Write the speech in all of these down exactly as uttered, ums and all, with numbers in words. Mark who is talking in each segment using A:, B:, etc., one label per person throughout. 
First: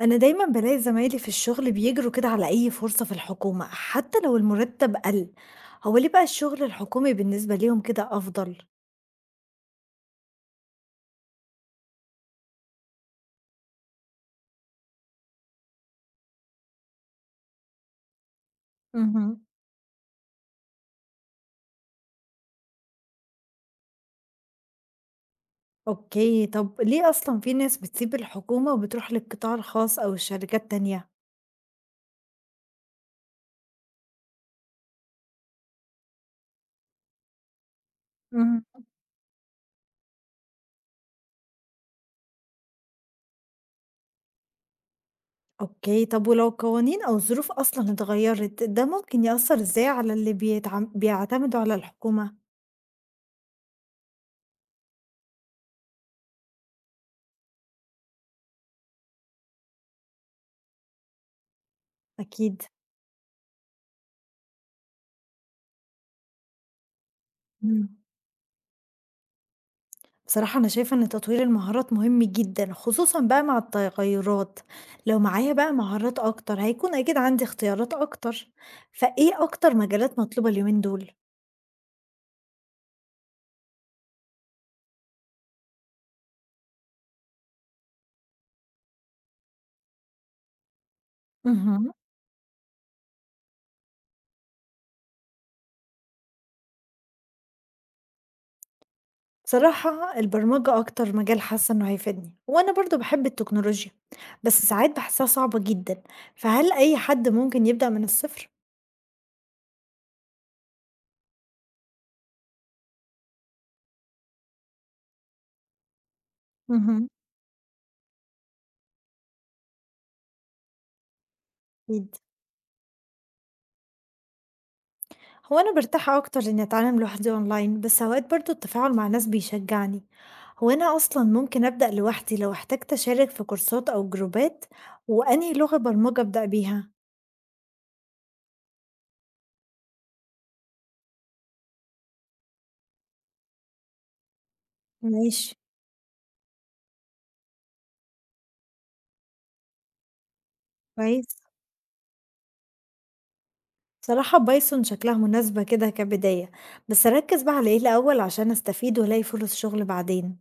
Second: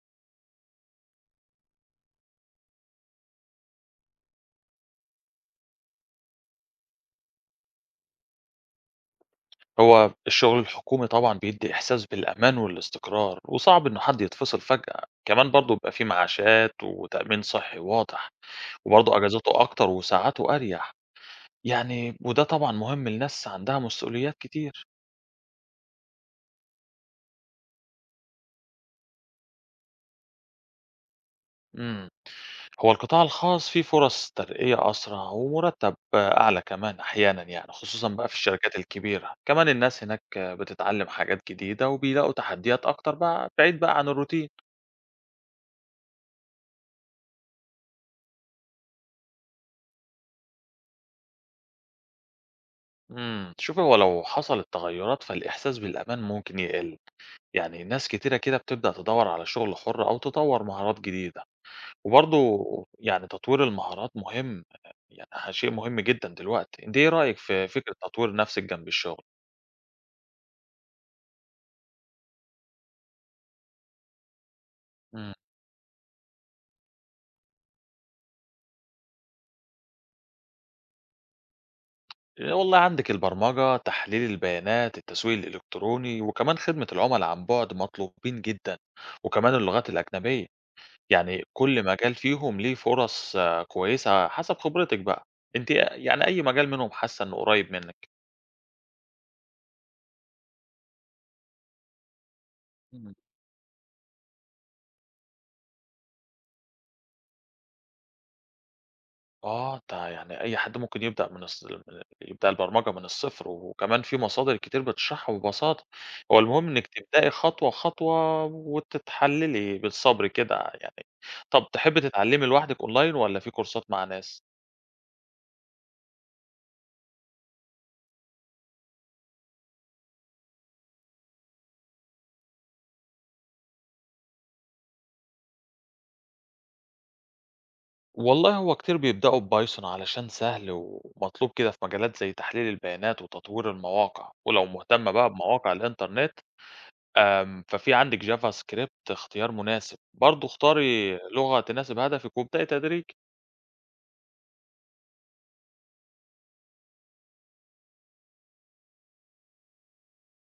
A: أنا دايمًا بالاقي زمايلي في الشغل بيجروا كده على أي فرصة في الحكومة، حتى لو المرتب قل، هو ليه بقى الشغل الحكومي بالنسبة ليهم كده أفضل؟
B: هو الشغل الحكومي طبعًا بيدّي إحساس بالأمان والاستقرار، وصعب إنه حد يتفصل فجأة، كمان برضه بيبقى في معاشات وتأمين صحّي واضح، وبرضه
A: مهم.
B: أجازاته أكتر وساعاته أريح، يعني وده طبعًا مهم لناس عندها مسؤوليات كتير.
A: أوكي، طب ليه أصلًا في ناس بتسيب الحكومة وبتروح للقطاع الخاص أو الشركات تانية؟
B: إمم. هو القطاع الخاص فيه فرص ترقية أسرع ومرتب أعلى كمان أحيانًا يعني، خصوصًا بقى في الشركات
A: مهم.
B: الكبيرة، كمان الناس هناك بتتعلم حاجات جديدة وبيلاقوا تحديات أكتر بقى بعيد بقى عن الروتين.
A: أوكي، طب ولو القوانين أو الظروف أصلًا اتغيرت، ده ممكن يأثر إزاي على اللي بيتعم بيعتمدوا على الحكومة؟
B: إمم، شوفي هو لو حصلت تغيرات فالإحساس بالأمان ممكن يقل، يعني ناس كتيرة كده بتبدأ تدور على شغل حُر أو تطوّر مهارات جديدة، وبرضه
A: أكيد.
B: يعني تطوير المهارات مهم، يعني ح شيء مهم جدًا دلوقتي، أنتِ إيه رأيِك في
A: مم.
B: فكرة تطوير نَفْسِك جنب الشغل؟
A: بصراحة أنا شايفة إن تطوير المهارات مهم جدًا، خصوصًا بقى مع التغيرات، لو
B: إمم،
A: معايا بقى مهارات أكتر هيكون أكيد عندي اختيارات أكتر، فإيه أكتر مجالات مطلوبة اليومين دول؟
B: والله عندِك البرمجة، تحليل البيانات، التسويق الإلكتروني، وكمان خدمة العُملا عن بُعد مطلوبين جدًا، وكمان اللغات الأجنبية. يعني كل
A: اهم.
B: مجال فيهم ليه فرص آه، كويسة حسب خبرتِك بقى، أنتِ يعني أي مجال منهم حاسة إنه قريب منِّك؟
A: بصراحة البرمجة أكتر مجال حاسة إنه هيفيدني، وأنا برضه
B: إمم.
A: باحب التكنولوجيا، بس ساعات باحسها صعبة جدًا، فهل أي حد ممكن يبدأ من الصفر؟
B: آه، ده يعني أي حد ممكن يبدأ من الص من يبدأ البرمجة من الصفر، وكمان في مصادر كتير بتشرحها ببساطة، هو المهم إنِّك
A: اهم.
B: تبدئي خطوة، خطوة وتتحللي بالصبر كده يعني. طب تحبي
A: أكيد.
B: تتعلمي لوحدِك أونلاين والّا في كورسات مع ناس؟
A: هو أنا برتاح أكتر إني أتعلم لوحدي أونلاين، بس أوقات برضو التفاعل مع ناس بيشجعني. هو أنا أصلا ممكن أبدأ لوحدي لو احتجت أشارك في كورسات أو جروبات. وأنهي لغة برمجة أبدأ بيها؟
B: والله هو كتير بيبدأوا ببايثون علشان سهل ومطلوب كده في مجالات زي تحليل البيانات وتطوير المواقع ولو مهتمة بقى
A: ماشي.
B: بمواقع الإنترنت. آم، ففي عندك جافا سكريبت اختيار مناسب برضو اختاري
A: كويس.
B: لغة تناسب هدفك وابدأي تدريج.
A: بصراحة بايثون شكلها مناسبة كده كبداية، بس أركز بقى على إيه الأول عشان أستفيد وألاقي فرص شغل بعدين؟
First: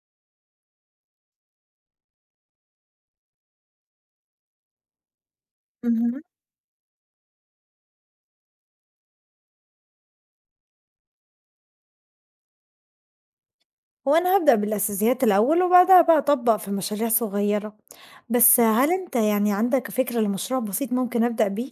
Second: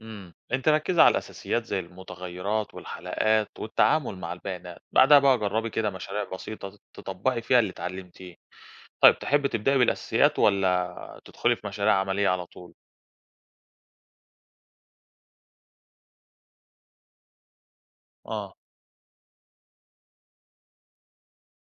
B: امم انت ركزي على الأساسيات زي المتغيرات والحلقات والتعامل مع البيانات بعدها بقى جربي كده
A: مهم.
B: مشاريع بسيطة تطبقي فيها اللي اتعلمتيه. طيب تحبي تبدأي بالأساسيات ولا تدخلي في مشاريع عملية على طول؟
A: هو أنا هبدأ بالأساسيات الأول وبعدها بقى أطبق في مشاريع صغيرة.
B: اه.
A: بس هل أنت يعني عندك فكرة لمشروع بسيط ممكن أبدأ بيه؟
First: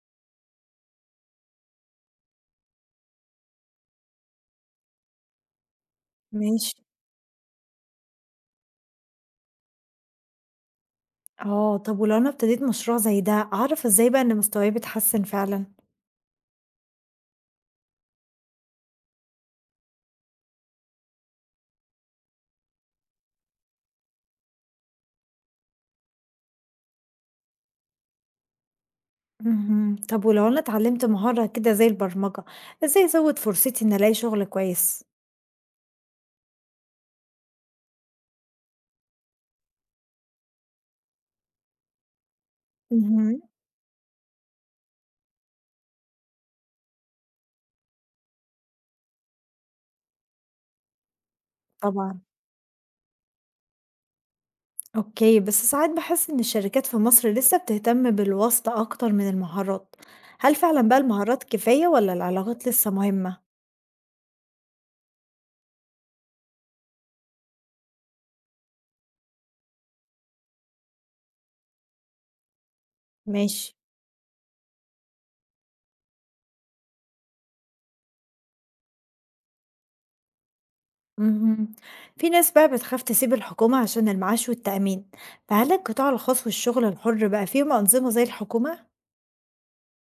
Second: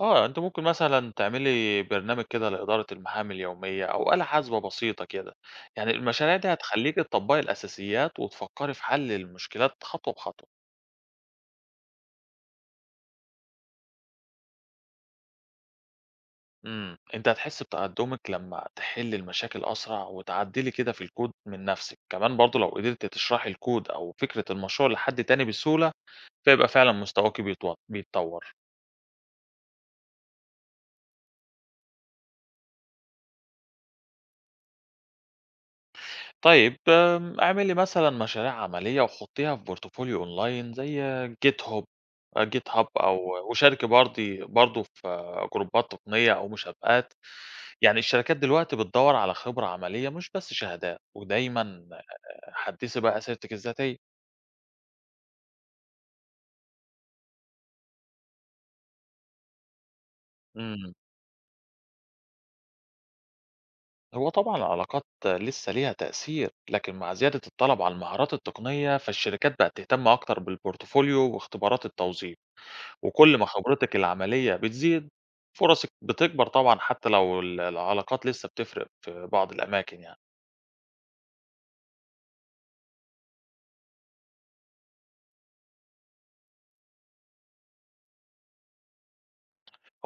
B: آه، أنتِ ممكن مثلًا تعملي برنامج كده لإدارة المهام اليومية أو آلة حاسبة بسيطة كده، يعني المشاريع دي
A: ماشي.
B: هتخلّيكِ تطبّقي الأساسيات وتفكّري في حل المشكلات خطوة بخطوة.
A: آه، طب ولو أنا ابتديت مشروع زي ده، أعرف إزاي بقى إن مستواي بيتحسن فعلًا؟
B: إمم، أنتِ هتحسّي بتقدُّمِك لمّا تحلّي المشاكل أسرع وتعدّلي كده في الكود من نَفْسِك، كمان برضه لو قدرتِ تشرحي الكود أو فكرة المشروع لحد تاني بسهولة، فيبقى فعلًا مستواكِ بيتو بيتطوّر.
A: اهم، طب ولو أنا اتعلمت مهارة كده زي البرمجة، إزاي أزود فرصتي إن ألاقي شغل كويس؟
B: طيب آمم، اعملي مثلًا مشاريع عملية وحطّيها في portfolio online زي GitHub. آآ GitHub
A: اهم،
B: أو وشاركي برضي برضه في آه، جروبات تقنية أو مسابقات، يعني الشركات دلوقتي بتدوّر على خبرة عملية مش بس شهادات، ودايمًا
A: طبعًا،
B: حدّثي بقى سيرتِك الذاتية.
A: أوكي، بس ساعات باحس إن الشركات في مصر لسه بتهتم بالواسطة أكتر من المهارات، هل فعلًا
B: إمم،
A: بقى المهارات كفاية والّا العلاقات لسه مهمة؟
B: هو طبعًا العلاقات لسه ليها تأثير، لكن مع زيادة الطلب على المهارات التقنية، فالشركات بقت تهتم أكتر بالportfolio واختبارات التوظيف. وكل ما
A: ماشي،
B: خبرتِك العملية بتزيد، فرصِك بتكبر طبعًا حتى لو ال العلاقات لسه بتفرق في بعض الأماكن يعني.
A: اهم، في ناس بقى بتخاف تسيب الحكومة عشان المعاش والتأمين، فهل القطاع الخاص والشغل الحر بقى فيهم أنظمة زي الحكومة؟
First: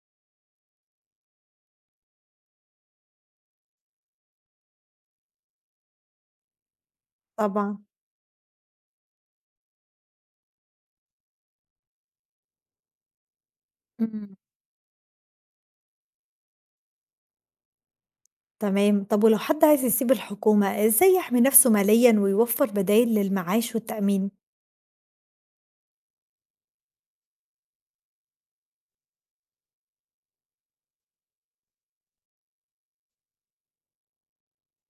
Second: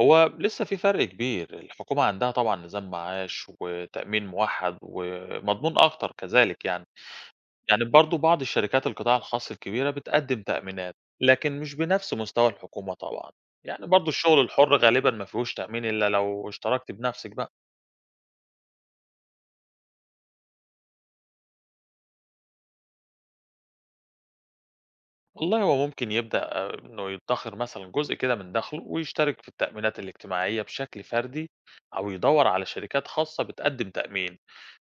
B: هو لسه في فرق كبير، الحكومة عندها طبعًا نظام معاش وتأمين موحّد ومضمون أكتر كذلك يعني.
A: طبعًا.
B: يعني برضه بعض الشركات القطاع الخاص الكبيرة بتقدّم تأمينات، لكن مش بنفس مستوى الحكومة طبعًا. يعني برضه
A: إمم،
B: الشغل الحُر غالبًا ما فيهوش تأمين إلا لو اشتركتِ بنفسِك بقى.
A: تمام. طب ولو حد عايز يسيب الحكومة، إزاي يحمي نفسه ماليًا ويوفّر بدايل للمعاش والتأمين؟
B: والله هو ممكن يبدأ، آه، إنه يدخر مثلا جزء كده من دخله ويشترك في التأمينات الاجتماعية بشكل فردي أو يدور على شركات خاصة بتقدم تأمين.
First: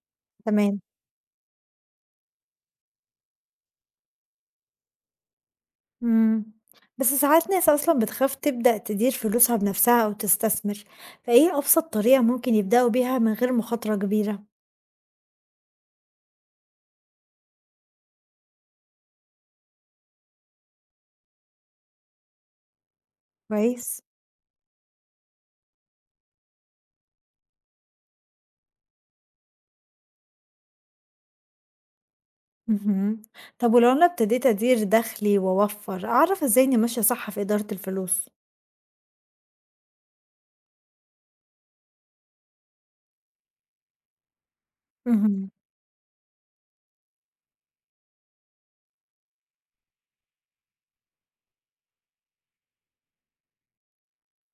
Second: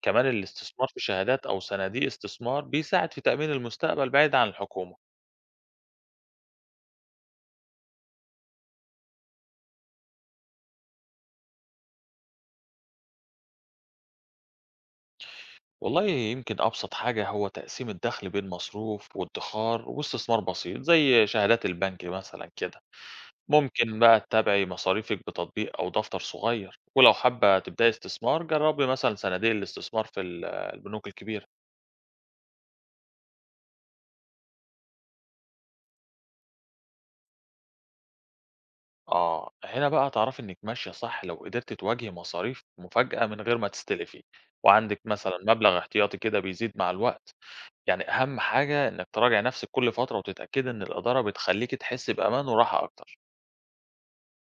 B: كمان
A: تمام،
B: الاستثمار في شهادات أو صناديق استثمار بيساعد في تأمين المستقبل بعيد عن الحكومة.
A: إمم. بس ساعات ناس أصلًا بتخاف تبدأ تدير فلوسها بنفسها أو تستثمر، فإيه أبسط طريقة ممكن يبدأوا بيها من غير مخاطرة كبيرة؟
B: والله يمكن أبسط حاجة هو تقسيم الدخل بين مصروف وادخار واستثمار بسيط زي شهادات البنك مثلا كده. ممكن
A: كويس،
B: بقى تتابعي مصاريفك بتطبيق أو دفتر صغير، ولو حابة تبدأي استثمار جربي مثلا صناديق الاستثمار في ال- البنوك الكبيرة.
A: اهم. طب ولو أنا ابتديت أدير دخلي وأوفّر، أعرف إزاي إني ماشية صح في إدارة الفلوس؟
B: آه، هنا بقى هتعرفي إنِك ماشية صح لو قدرتِ تواجهي مصاريف مفاجأة من غير ما تستلفي، وعندِك مثلًا
A: اهم،
B: مبلغ احتياطي كده بيزيد مع الوقت، يعني أهم حاجة إنِك تراجعي نفسِك كل فترة وتتأكدي إن الإدارة بتخليكِ تحسي بأمان وراحة أكتر.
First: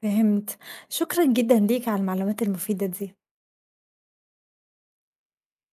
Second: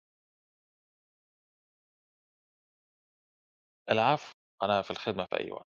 A: فهمت. شكرًا جدًا ليك على المعلومات المفيدة دي.
B: العفو، أنا في الخدمة في أي وقت.